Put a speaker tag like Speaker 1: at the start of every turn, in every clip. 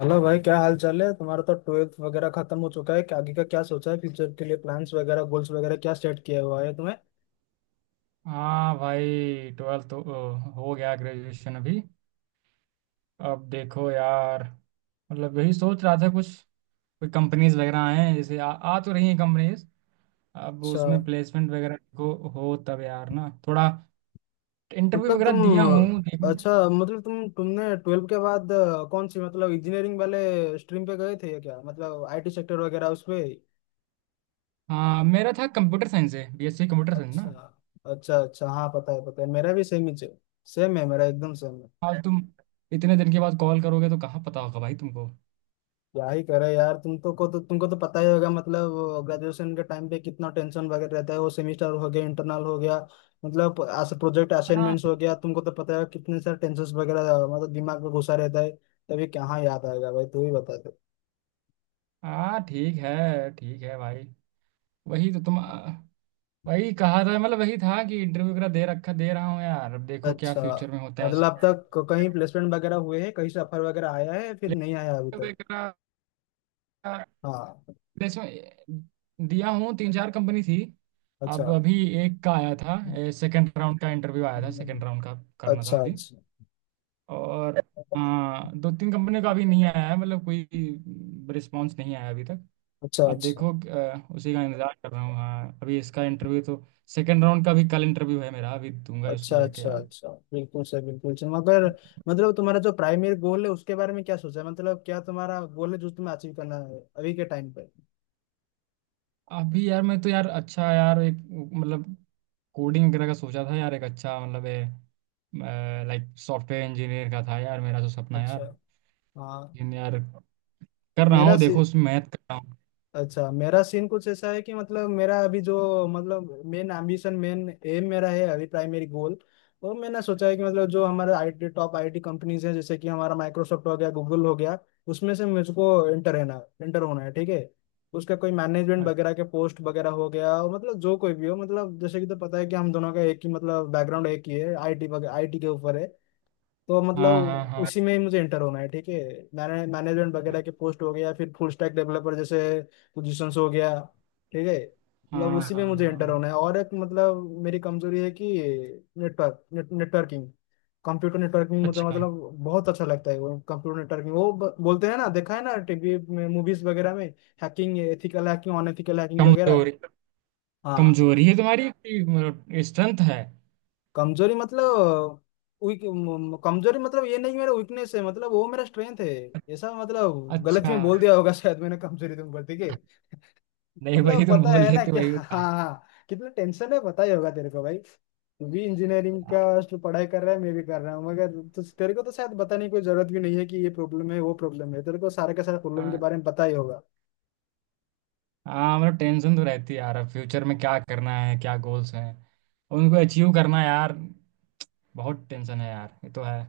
Speaker 1: Hello भाई, क्या हाल चाल है? तुम्हारा तो ट्वेल्थ वगैरह खत्म हो चुका है क्या? आगे का क्या सोचा है? फ्यूचर के लिए प्लान्स वगैरह, गोल्स वगैरह क्या सेट किया हुआ है तुम्हें?
Speaker 2: हाँ भाई ट्वेल्थ तो हो गया। ग्रेजुएशन अभी, अब देखो यार। मतलब यही सोच रहा था कुछ। कोई कंपनीज वगैरह हैं, जैसे आ तो रही हैं कंपनीज। अब
Speaker 1: अच्छा,
Speaker 2: उसमें प्लेसमेंट वगैरह को हो तब यार ना थोड़ा। इंटरव्यू
Speaker 1: मतलब
Speaker 2: वगैरह दिया हूँ
Speaker 1: तुम,
Speaker 2: देखो।
Speaker 1: अच्छा, मतलब तुमने ट्वेल्थ के बाद कौन सी, मतलब इंजीनियरिंग वाले स्ट्रीम पे गए थे या क्या, मतलब आईटी सेक्टर वगैरह उसपे।
Speaker 2: हाँ, मेरा था कंप्यूटर साइंस है, बीएससी कंप्यूटर साइंस ना।
Speaker 1: अच्छा, अच्छा, अच्छा। हाँ, पता है, पता है। मेरा भी सेम ही। सेम है मेरा, एकदम सेम।
Speaker 2: आज तुम इतने दिन के बाद कॉल करोगे तो कहाँ पता होगा भाई तुमको।
Speaker 1: क्या ही करे यार, तुमको तो पता ही होगा, मतलब ग्रेजुएशन के टाइम पे कितना टेंशन वगैरह रहता है। वो सेमेस्टर हो गया, इंटरनल हो गया, मतलब प्रोजेक्ट
Speaker 2: हाँ
Speaker 1: असाइनमेंट्स हो गया। तुमको तो पता है कितने सारे टेंशन वगैरह मतलब दिमाग में घुसा रहता है। तभी कहाँ याद आएगा भाई, तू ही बता दे।
Speaker 2: हाँ, ठीक है। ठीक है भाई। वही तो तुम, वही कहा था। मतलब वही था कि इंटरव्यू वगैरह दे रखा, दे रहा हूँ यार। अब देखो क्या
Speaker 1: अच्छा।
Speaker 2: फ्यूचर में होता है
Speaker 1: मतलब अब
Speaker 2: उसका।
Speaker 1: तक कहीं प्लेसमेंट वगैरह हुए हैं? कहीं से ऑफर वगैरह आया है? फिर नहीं आया अभी तक?
Speaker 2: प्लेसमेंट वगैरह।
Speaker 1: हाँ।
Speaker 2: प्लेसमेंट दिया हूँ, तीन चार कंपनी थी।
Speaker 1: अच्छा।
Speaker 2: अब अभी एक का आया था, सेकंड राउंड का इंटरव्यू आया था, सेकंड राउंड का करना था
Speaker 1: अच्छा,
Speaker 2: अभी।
Speaker 1: अच्छा,
Speaker 2: और हाँ, दो तीन कंपनी का अभी नहीं आया है, मतलब कोई रिस्पांस नहीं आया अभी तक।
Speaker 1: अच्छा,
Speaker 2: अब
Speaker 1: अच्छा,
Speaker 2: देखो, उसी का इंतजार कर रहा हूँ। हाँ, अभी इसका इंटरव्यू तो सेकंड राउंड का भी कल इंटरव्यू है मेरा, अभी दूंगा उसको
Speaker 1: अच्छा,
Speaker 2: जाके
Speaker 1: अच्छा,
Speaker 2: यार।
Speaker 1: अच्छा। बिल्कुल सर, बिल्कुल सर, मगर मतलब तुम्हारा जो प्राइमरी गोल है, उसके बारे में क्या सोचा है? मतलब क्या तुम्हारा गोल है जो तुम्हें अचीव करना है अभी के टाइम पे?
Speaker 2: अभी यार मैं तो यार, अच्छा यार, एक मतलब कोडिंग वगैरह का सोचा था यार, एक अच्छा, मतलब लाइक सॉफ्टवेयर इंजीनियर का था यार, मेरा तो सपना यार।
Speaker 1: अच्छा। हाँ।
Speaker 2: लेकिन यार कर रहा
Speaker 1: मेरा,
Speaker 2: हूँ देखो, उसमें मेहनत कर रहा हूँ।
Speaker 1: अच्छा, मेरा सीन कुछ ऐसा है कि मतलब मेरा अभी जो, मतलब मेन एम्बिशन, मेन एम मेरा है अभी, प्राइमरी गोल। वो मैंने सोचा है कि मतलब जो हमारे आईटी, टॉप आईटी कंपनीज हैं, जैसे कि हमारा माइक्रोसॉफ्ट हो गया, गूगल हो गया, उसमें से मुझको एंटर है ना, एंटर होना है, ठीक है। उसका कोई मैनेजमेंट वगैरह के पोस्ट वगैरह हो गया, और मतलब जो कोई भी हो, मतलब जैसे कि तो पता है कि हम दोनों का एक ही, मतलब बैकग्राउंड एक ही है, आईटी, आईटी के ऊपर है। तो
Speaker 2: हाँ हाँ
Speaker 1: मतलब
Speaker 2: हाँ।
Speaker 1: उसी में ही मुझे इंटर होना है, ठीक है। मैंने मैनेजमेंट वगैरह के पोस्ट हो गया, फिर फुल स्टैक डेवलपर जैसे पोजीशंस हो गया, ठीक है। मतलब
Speaker 2: हाँ
Speaker 1: उसी में
Speaker 2: हाँ
Speaker 1: मुझे इंटर होना
Speaker 2: हाँ।
Speaker 1: है। और एक, मतलब मेरी कमजोरी है कि नेटवर्किंग, कंप्यूटर नेटवर्किंग, मतलब
Speaker 2: अच्छा।
Speaker 1: मतलब बहुत अच्छा लगता है वो कंप्यूटर नेटवर्किंग। वो बोलते हैं ना, देखा है ना टीवी में मूवीज वगैरह में, hacking, ethical hacking, unethical hacking वगैरह।
Speaker 2: कमजोरी?
Speaker 1: हाँ।
Speaker 2: कमजोरी है तुम्हारी कि मतलब स्ट्रेंथ है?
Speaker 1: कमजोरी मतलब वीक। कमजोरी मतलब ये नहीं मेरा वीकनेस है, मतलब वो मेरा स्ट्रेंथ है। ऐसा, मतलब गलत
Speaker 2: अच्छा।
Speaker 1: में बोल दिया होगा शायद मैंने कमजोरी। तुम बोलती के
Speaker 2: नहीं भाई,
Speaker 1: मतलब
Speaker 2: तुम
Speaker 1: पता
Speaker 2: बोल
Speaker 1: है ना
Speaker 2: लेते
Speaker 1: क्या।
Speaker 2: वही
Speaker 1: हाँ।
Speaker 2: बता।
Speaker 1: हाँ कितना टेंशन है, पता ही होगा तेरे को भाई। तू भी इंजीनियरिंग का पढ़ाई कर रहा है, मैं भी कर रहा हूँ, मगर तो तेरे को तो शायद बताने की कोई जरूरत भी नहीं है, कि ये प्रॉब्लम है, वो प्रॉब्लम है, तेरे को सारे के सारे प्रॉब्लम के
Speaker 2: हाँ।
Speaker 1: बारे में पता ही होगा।
Speaker 2: हाँ, मतलब टेंशन तो रहती है यार, फ्यूचर में क्या करना है, क्या गोल्स हैं, उनको अचीव करना यार। बहुत टेंशन है यार, ये तो है।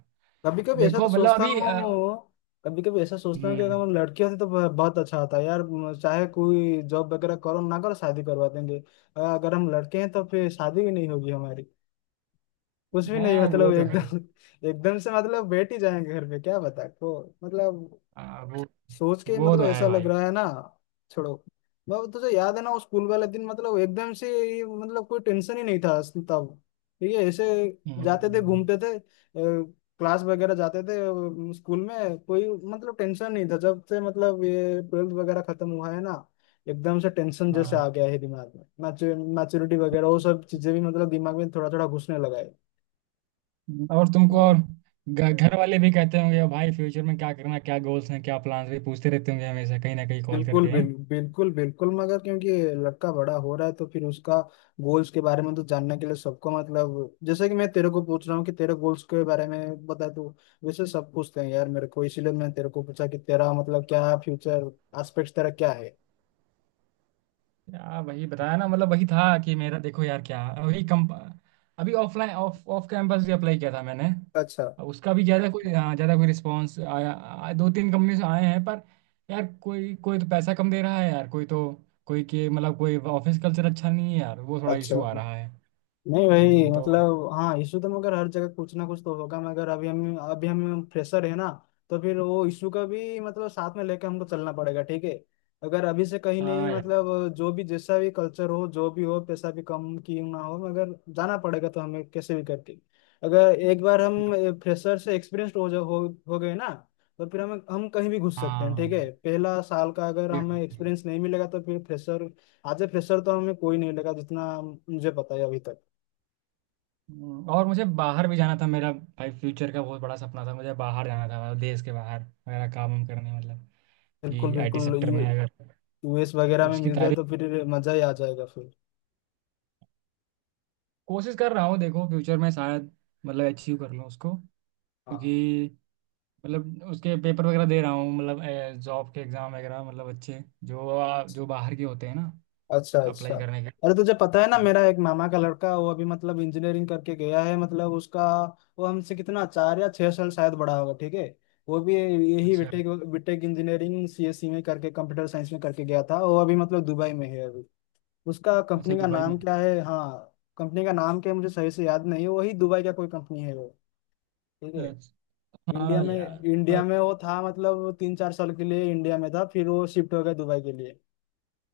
Speaker 1: कभी कभी ऐसा तो
Speaker 2: देखो मतलब
Speaker 1: सोचता
Speaker 2: अभी
Speaker 1: हूँ, कभी कभी ऐसा सोचता हूँ कि अगर
Speaker 2: हम्म।
Speaker 1: मैं लड़की होती तो बहुत अच्छा होता यार, चाहे कोई जॉब वगैरह करो ना करो, शादी करवा देंगे। अगर हम लड़के हैं तो फिर शादी भी नहीं होगी हमारी, कुछ भी नहीं
Speaker 2: है, वो
Speaker 1: मतलब,
Speaker 2: तो है।
Speaker 1: एकदम। एकदम से मतलब बैठ ही जाएंगे घर पे, क्या बता को मतलब,
Speaker 2: आ, वो
Speaker 1: सोच के
Speaker 2: वो
Speaker 1: मतलब
Speaker 2: तो है
Speaker 1: ऐसा
Speaker 2: भाई।
Speaker 1: लग रहा है ना। छोड़ो। मतलब तुझे याद है ना वो स्कूल वाले दिन, मतलब एकदम से ये मतलब कोई टेंशन ही नहीं था तब, ठीक है, ऐसे जाते थे,
Speaker 2: हम्म।
Speaker 1: घूमते थे, क्लास वगैरह जाते थे। स्कूल में कोई मतलब टेंशन नहीं था। जब से मतलब ये ट्वेल्थ वगैरह खत्म हुआ है ना, एकदम से टेंशन जैसे
Speaker 2: हाँ।
Speaker 1: आ गया है दिमाग में। मैच्योरिटी वगैरह, वो सब चीजें भी मतलब दिमाग में थोड़ा थोड़ा घुसने लगा
Speaker 2: और तुमको,
Speaker 1: है।
Speaker 2: और घर वाले भी कहते होंगे भाई, फ्यूचर में क्या करना, क्या गोल्स हैं, क्या प्लान्स भी पूछते रहते होंगे हमेशा, कहीं ना कहीं कॉल
Speaker 1: बिल्कुल
Speaker 2: करके।
Speaker 1: बिल्कुल बिल्कुल, मगर क्योंकि लड़का बड़ा हो रहा है तो फिर उसका गोल्स के बारे में तो जानने के लिए सबको, मतलब जैसे कि मैं तेरे को पूछ रहा हूँ कि तेरे गोल्स के बारे में बता तू। वैसे सब पूछते हैं यार मेरे को, इसीलिए मैं तेरे को पूछा कि तेरा मतलब क्या फ्यूचर एस्पेक्ट तेरा क्या है।
Speaker 2: यार वही बताया ना, मतलब वही था कि मेरा, देखो यार, क्या वही कम। अभी ऑफलाइन ऑफ ऑफ कैंपस भी अप्लाई किया था मैंने।
Speaker 1: अच्छा,
Speaker 2: अब उसका भी ज़्यादा कोई, हाँ, ज़्यादा कोई रिस्पांस आया, दो तीन कंपनी से आए हैं पर, यार कोई कोई तो पैसा कम दे रहा है यार, कोई तो, कोई के मतलब कोई ऑफिस कल्चर अच्छा नहीं है यार, वो थोड़ा
Speaker 1: अच्छा।
Speaker 2: इशू आ रहा है।
Speaker 1: नहीं भाई
Speaker 2: तो
Speaker 1: मतलब, हाँ इशू तो, मगर हर जगह कुछ ना कुछ तो होगा, मगर अभी हम फ्रेशर है ना। तो फिर वो इशू का भी मतलब साथ में लेके हमको चलना पड़ेगा, ठीक है। अगर अभी से कहीं नहीं,
Speaker 2: हाँ यार।
Speaker 1: मतलब जो भी, जैसा भी कल्चर हो, जो भी हो, पैसा भी कम क्यों ना हो, मगर जाना पड़ेगा तो, हमें कैसे भी करके। अगर एक बार हम फ्रेशर से एक्सपीरियंस हो गए ना, तो फिर हम कहीं भी घुस सकते हैं,
Speaker 2: हाँ,
Speaker 1: ठीक है। पहला साल का अगर
Speaker 2: ये
Speaker 1: हमें
Speaker 2: बात है।
Speaker 1: एक्सपीरियंस नहीं मिलेगा तो फिर फ्रेशर, आज ए फ्रेशर तो हमें कोई नहीं लगा जितना मुझे पता है अभी तक।
Speaker 2: और मुझे बाहर भी जाना था। मेरा भाई फ्यूचर का बहुत बड़ा सपना था, मुझे बाहर जाना था, मतलब देश के बाहर, मेरा काम वाम करने, मतलब
Speaker 1: बिल्कुल
Speaker 2: कि आईटी
Speaker 1: बिल्कुल,
Speaker 2: सेक्टर
Speaker 1: यू
Speaker 2: में अगर,
Speaker 1: यूएस वगैरह में
Speaker 2: उसकी
Speaker 1: मिल जाए
Speaker 2: तारीफ,
Speaker 1: तो फिर मजा ही आ जाएगा फिर।
Speaker 2: कोशिश कर रहा हूँ देखो, फ्यूचर में शायद मतलब अचीव कर लूँ उसको।
Speaker 1: हाँ।
Speaker 2: क्योंकि मतलब उसके पेपर वगैरह दे रहा हूँ, मतलब जॉब के एग्ज़ाम वगैरह, मतलब अच्छे जो,
Speaker 1: अच्छा,
Speaker 2: जो बाहर के होते हैं ना,
Speaker 1: अच्छा, अच्छा।
Speaker 2: अप्लाई करने के।
Speaker 1: अरे तुझे पता है ना,
Speaker 2: हाँ।
Speaker 1: मेरा एक मामा का लड़का, वो अभी मतलब इंजीनियरिंग करके गया है, मतलब उसका, वो हमसे कितना 4 या 6 साल शायद बड़ा होगा, ठीक है। वो भी यही
Speaker 2: अच्छा।
Speaker 1: बीटेक, बीटेक इंजीनियरिंग सीएसई में करके, कंप्यूटर साइंस में करके गया था। वो अभी मतलब दुबई में है अभी। उसका
Speaker 2: अच्छा
Speaker 1: कंपनी का
Speaker 2: दुबई में।
Speaker 1: नाम क्या है, हाँ कंपनी का नाम क्या है मुझे सही से याद नहीं है, वही दुबई का कोई कंपनी है वो, ठीक है।
Speaker 2: अच्छा।
Speaker 1: इंडिया
Speaker 2: हाँ
Speaker 1: में,
Speaker 2: यार।
Speaker 1: इंडिया
Speaker 2: पर-
Speaker 1: में वो था मतलब, 3 4 साल के लिए इंडिया में था, फिर वो शिफ्ट हो गया दुबई के लिए।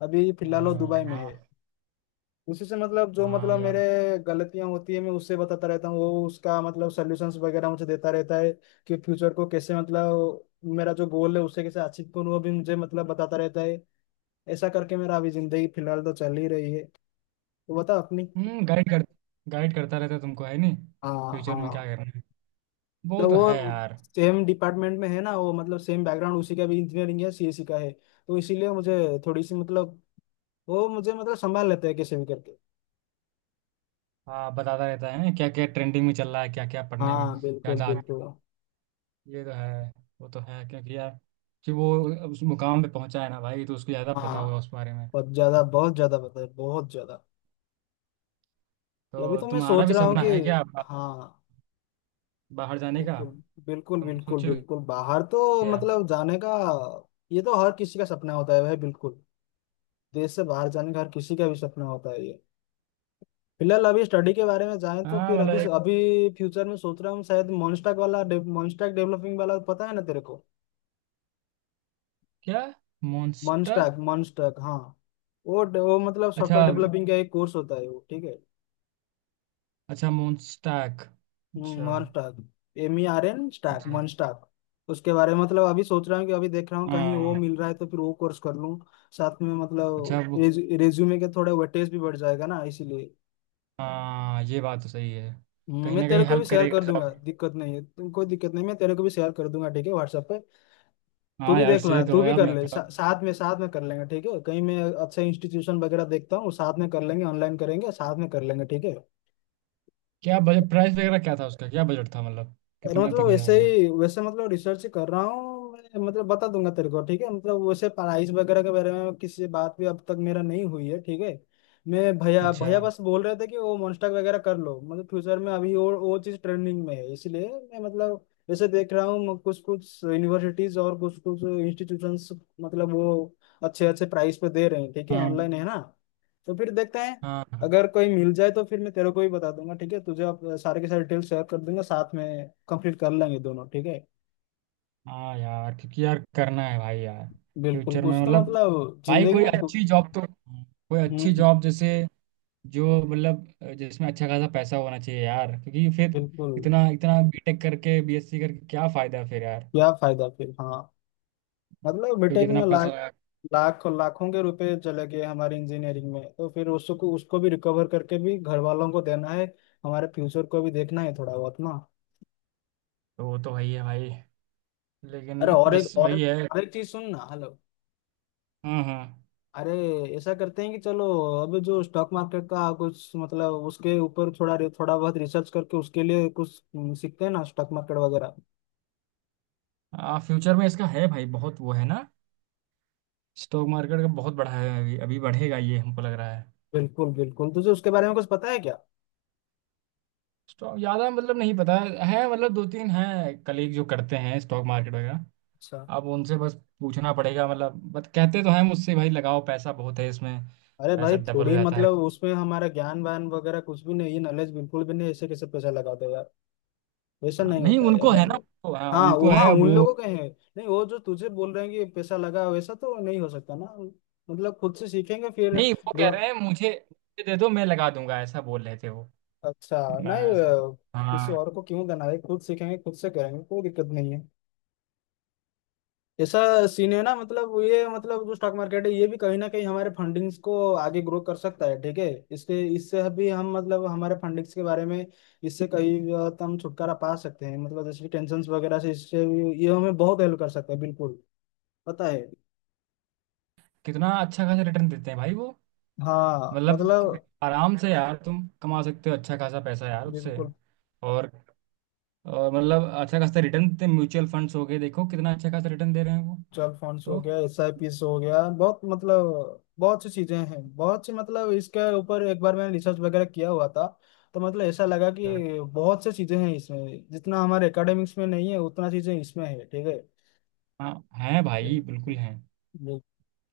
Speaker 1: अभी फिलहाल वो
Speaker 2: हाँ
Speaker 1: दुबई में है।
Speaker 2: हाँ।
Speaker 1: उसी से मतलब जो
Speaker 2: हाँ
Speaker 1: मतलब मेरे
Speaker 2: यार।
Speaker 1: गलतियां होती है, मैं उससे बताता रहता हूँ, वो उसका मतलब सोल्यूशंस वगैरह मुझे देता रहता है, कि फ्यूचर को कैसे, मतलब मेरा जो गोल है उससे कैसे अचीव करूँ, वो भी मुझे मतलब बताता रहता है। ऐसा करके मेरा अभी जिंदगी फिलहाल तो चल ही रही है। तो बता अपनी।
Speaker 2: हम्म, गाइड कर, गाइड करता रहता है तुमको है नहीं?
Speaker 1: हाँ,
Speaker 2: फ्यूचर में क्या
Speaker 1: हाँ,
Speaker 2: करना है, वो
Speaker 1: मतलब
Speaker 2: तो है
Speaker 1: वो
Speaker 2: यार।
Speaker 1: सेम डिपार्टमेंट में है ना वो, मतलब सेम बैकग्राउंड, उसी का भी इंजीनियरिंग है, सीएससी का है, तो इसीलिए मुझे थोड़ी सी मतलब वो मुझे मतलब संभाल लेते हैं कैसे भी करके।
Speaker 2: हाँ, बताता रहता है ना, क्या क्या ट्रेंडिंग में चल रहा है, क्या क्या पढ़ने में
Speaker 1: हाँ बिल्कुल
Speaker 2: ज़्यादा।
Speaker 1: बिल्कुल।
Speaker 2: ये तो है। वो तो है, क्योंकि यार कि वो उस मुकाम पे पहुंचा है ना भाई, तो उसको ज़्यादा
Speaker 1: हाँ
Speaker 2: पता होगा उस बारे में।
Speaker 1: बहुत ज्यादा, बहुत ज्यादा बताए, बहुत ज्यादा। अभी
Speaker 2: तो
Speaker 1: तो मैं
Speaker 2: तुम्हारा
Speaker 1: सोच
Speaker 2: भी
Speaker 1: रहा हूँ
Speaker 2: सपना
Speaker 1: कि,
Speaker 2: है क्या,
Speaker 1: हाँ,
Speaker 2: बाहर जाने का?
Speaker 1: बिल्कुल बिल्कुल
Speaker 2: तुम
Speaker 1: बिल्कुल
Speaker 2: सोचे हो
Speaker 1: बिल्कुल, बाहर तो
Speaker 2: क्या?
Speaker 1: मतलब जाने का। ये तो हर किसी का सपना होता है भाई, बिल्कुल। देश से बाहर जाने का हर किसी का भी सपना होता है ये। फिलहाल अभी स्टडी के बारे में जाएं तो
Speaker 2: हाँ,
Speaker 1: फिर
Speaker 2: मतलब
Speaker 1: अभी
Speaker 2: एक।
Speaker 1: अभी फ्यूचर में सोच रहा हूँ, शायद मॉन्स्टैक वाला, मॉन्स्टैक डेवलपिंग वाला, पता है ना तेरे को?
Speaker 2: क्या? मॉन्स्टर?
Speaker 1: मॉन्स्टैक, मॉन्स्टैक, हाँ। वो मतलब
Speaker 2: अच्छा।
Speaker 1: सॉफ्टवेयर डेवलपिंग का एक कोर्स होता है वो, ठीक है।
Speaker 2: अच्छा मॉन्स्टैक। अच्छा।
Speaker 1: मॉन्स्टैक, MERN स्टैक,
Speaker 2: अच्छा।
Speaker 1: मॉन्स्टैक। उसके बारे में मतलब अभी सोच रहा हूँ कि, अभी देख रहा हूँ कहीं वो
Speaker 2: हाँ
Speaker 1: मिल रहा है तो फिर वो कोर्स कर लूँ। साथ में
Speaker 2: अच्छा
Speaker 1: मतलब
Speaker 2: वो
Speaker 1: रेज्यूमे के थोड़ा वेटेज भी बढ़ जाएगा ना, इसीलिए।
Speaker 2: हाँ ये बात तो सही है। कहीं
Speaker 1: मैं
Speaker 2: ना
Speaker 1: तेरे
Speaker 2: कहीं
Speaker 1: को भी
Speaker 2: हेल्प
Speaker 1: शेयर कर
Speaker 2: करेगा जॉब।
Speaker 1: दूंगा, दिक्कत नहीं है। कोई दिक्कत नहीं, मैं तेरे को भी शेयर कर दूंगा, ठीक है, व्हाट्सएप पे। तू
Speaker 2: हाँ
Speaker 1: भी
Speaker 2: यार,
Speaker 1: देख लेना,
Speaker 2: शेयर
Speaker 1: तू
Speaker 2: करो
Speaker 1: भी
Speaker 2: यार,
Speaker 1: कर
Speaker 2: मैं
Speaker 1: ले
Speaker 2: थोड़ा।
Speaker 1: साथ में, साथ में कर लेंगे, ठीक है। कहीं मैं अच्छा इंस्टीट्यूशन वगैरह देखता हूँ, साथ में कर लेंगे, ऑनलाइन करेंगे, साथ में कर लेंगे, ठीक है।
Speaker 2: क्या बजट प्राइस वगैरह क्या था उसका, क्या बजट था, मतलब
Speaker 1: अरे
Speaker 2: कितना तक
Speaker 1: मतलब
Speaker 2: हो
Speaker 1: वैसे
Speaker 2: जाएगा?
Speaker 1: ही, वैसे मतलब रिसर्च कर रहा हूँ मैं, मतलब बता दूंगा तेरे को, ठीक है। मतलब वैसे पढ़ाई वगैरह के बारे में किसी से बात भी अब तक मेरा नहीं हुई है, ठीक है। मैं भैया,
Speaker 2: अच्छा।
Speaker 1: भैया बस बोल रहे थे कि वो मोन्स्टाक वगैरह कर लो, मतलब फ्यूचर में अभी वो चीज़ ट्रेंडिंग में है, इसलिए मैं मतलब वैसे देख रहा हूँ कुछ कुछ यूनिवर्सिटीज और कुछ कुछ इंस्टीट्यूशंस, मतलब वो अच्छे अच्छे प्राइस पे दे रहे हैं, ठीक है।
Speaker 2: हाँ।
Speaker 1: ऑनलाइन है ना, तो फिर देखते हैं।
Speaker 2: हाँ
Speaker 1: अगर कोई मिल जाए तो फिर मैं तेरे को भी बता दूंगा, ठीक है। तुझे आप सारे के सारे डिटेल्स शेयर कर दूंगा, साथ में कंप्लीट कर लेंगे दोनों, ठीक है।
Speaker 2: हाँ यार क्योंकि यार, करना है भाई यार।
Speaker 1: बिल्कुल,
Speaker 2: फ्यूचर
Speaker 1: कुछ
Speaker 2: में
Speaker 1: तो
Speaker 2: मतलब,
Speaker 1: मतलब
Speaker 2: भाई
Speaker 1: जिंदगी
Speaker 2: कोई
Speaker 1: में
Speaker 2: अच्छी जॉब तो, कोई अच्छी
Speaker 1: हम्म,
Speaker 2: जॉब जैसे जो मतलब जिसमें अच्छा खासा पैसा होना चाहिए यार, क्योंकि फिर,
Speaker 1: बिल्कुल,
Speaker 2: इतना इतना बीटेक करके बीएससी करके क्या फायदा फिर यार।
Speaker 1: क्या फायदा फिर, हाँ। मतलब
Speaker 2: क्योंकि
Speaker 1: बीटेक
Speaker 2: इतना
Speaker 1: में
Speaker 2: पैसा
Speaker 1: लाख,
Speaker 2: लगा।
Speaker 1: लाख लाखों के रुपए चले गए हमारे इंजीनियरिंग में, तो फिर उसको उसको भी रिकवर करके भी घर वालों को देना है, हमारे फ्यूचर को भी देखना है थोड़ा बहुत ना।
Speaker 2: तो वो तो वही है भाई। लेकिन,
Speaker 1: अरे और एक,
Speaker 2: बस वही है।
Speaker 1: और एक चीज सुन ना, हेलो।
Speaker 2: हाँ।
Speaker 1: अरे ऐसा करते हैं कि चलो, अभी जो स्टॉक मार्केट का कुछ, मतलब उसके ऊपर थोड़ा थोड़ा बहुत रिसर्च करके उसके लिए कुछ सीखते हैं ना, स्टॉक मार्केट वगैरह।
Speaker 2: हाँ, फ्यूचर में इसका है भाई बहुत, वो है ना स्टॉक मार्केट का बहुत बढ़ा है, अभी अभी बढ़ेगा ये हमको लग रहा है।
Speaker 1: बिल्कुल बिल्कुल, तुझे उसके बारे में कुछ पता है क्या?
Speaker 2: स्टॉक ज्यादा मतलब नहीं पता है, मतलब दो तीन हैं कलीग जो करते हैं स्टॉक मार्केट वगैरह।
Speaker 1: अच्छा।
Speaker 2: आप उनसे बस पूछना पड़ेगा मतलब, बट कहते तो हैं मुझसे, भाई लगाओ पैसा, बहुत है इसमें,
Speaker 1: अरे भाई
Speaker 2: पैसा डबल हो
Speaker 1: थोड़ी
Speaker 2: जाता है।
Speaker 1: मतलब उसमें हमारा ज्ञान वान वगैरह कुछ भी नहीं है, नॉलेज बिल्कुल भी नहीं, ऐसे कैसे पैसा लगा दो यार, वैसा
Speaker 2: हाँ,
Speaker 1: नहीं
Speaker 2: नहीं
Speaker 1: होता है
Speaker 2: उनको है ना,
Speaker 1: मतलब।
Speaker 2: उनको, हाँ
Speaker 1: हाँ
Speaker 2: उनको
Speaker 1: वो, हाँ
Speaker 2: है, अब
Speaker 1: उन
Speaker 2: वो।
Speaker 1: लोगों के हैं। नहीं वो जो तुझे बोल रहे हैं कि पैसा लगा, वैसा तो नहीं हो सकता ना, मतलब खुद से सीखेंगे फिर।
Speaker 2: नहीं, वो कह
Speaker 1: दो,
Speaker 2: रहे हैं मुझे, मुझे दे दो मैं लगा दूंगा, ऐसा बोल रहे थे वो।
Speaker 1: अच्छा। नहीं
Speaker 2: मैं सब।
Speaker 1: किसी
Speaker 2: हाँ।
Speaker 1: और को क्यों देना है, खुद सीखेंगे, खुद से करेंगे, कोई दिक्कत नहीं है। ऐसा सीन है ना, मतलब ये मतलब जो स्टॉक मार्केट है, ये भी कहीं ना कहीं हमारे फंडिंग्स को आगे ग्रो कर सकता है, ठीक है। इसके, इससे भी हम, मतलब हमारे फंडिंग्स के बारे में इससे कहीं बहुत हम छुटकारा पा सकते हैं, मतलब जैसे कि टेंशन वगैरह से इससे भी ये हमें बहुत हेल्प कर सकता है, बिल्कुल। पता है।
Speaker 2: कितना अच्छा खासा रिटर्न देते हैं भाई वो।
Speaker 1: हाँ
Speaker 2: मतलब
Speaker 1: मतलब
Speaker 2: आराम से यार तुम कमा सकते हो अच्छा खासा पैसा यार उससे।
Speaker 1: बिल्कुल,
Speaker 2: और और मतलब अच्छा खासा रिटर्न देते म्यूचुअल फंड्स हो गए, देखो कितना अच्छा खासा रिटर्न दे रहे हैं वो।
Speaker 1: 12 फंड्स हो
Speaker 2: तो
Speaker 1: गया, SIPs हो गया, बहुत मतलब बहुत सी चीजें हैं बहुत सी, मतलब इसके ऊपर एक बार मैंने रिसर्च वगैरह किया हुआ था। तो मतलब ऐसा लगा
Speaker 2: अच्छा,
Speaker 1: कि बहुत सी चीजें हैं इसमें, जितना हमारे एकेडमिक्स में नहीं है उतना चीजें इसमें है, ठीक है।
Speaker 2: हाँ हैं भाई,
Speaker 1: बिल्कुल।
Speaker 2: बिल्कुल हैं।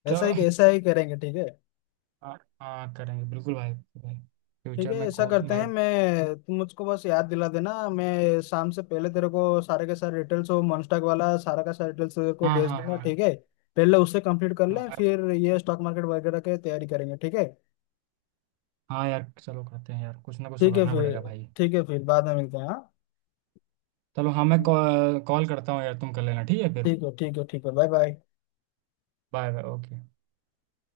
Speaker 1: ऐसा
Speaker 2: चलो।
Speaker 1: ही, ऐसा ही करेंगे, ठीक है।
Speaker 2: हाँ हाँ, करेंगे बिल्कुल भाई भाई।
Speaker 1: ठीक
Speaker 2: फ्यूचर
Speaker 1: है,
Speaker 2: में
Speaker 1: ऐसा
Speaker 2: खोल
Speaker 1: करते हैं,
Speaker 2: भाई।
Speaker 1: मैं, तुम मुझको बस याद दिला देना, मैं शाम से पहले तेरे को सारे के सारे डिटेल्स, वो मनस्टॉक वाला सारा का सारा डिटेल्स तेरे को
Speaker 2: हाँ
Speaker 1: भेज
Speaker 2: हाँ
Speaker 1: दूंगा,
Speaker 2: हाँ।
Speaker 1: ठीक है। पहले उससे कंप्लीट कर लें
Speaker 2: हाँ
Speaker 1: फिर ये स्टॉक मार्केट वगैरह की तैयारी करेंगे, ठीक है।
Speaker 2: हाँ यार, चलो करते हैं यार, कुछ ना कुछ तो
Speaker 1: ठीक है
Speaker 2: करना
Speaker 1: फिर,
Speaker 2: पड़ेगा भाई।
Speaker 1: ठीक है फिर बाद में मिलते हैं, हाँ।
Speaker 2: चलो हाँ, मैं कॉल कॉल करता हूँ यार, तुम कर लेना, ठीक है फिर।
Speaker 1: ठीक है, ठीक है, ठीक है, bye bye.
Speaker 2: Bye bye, okay.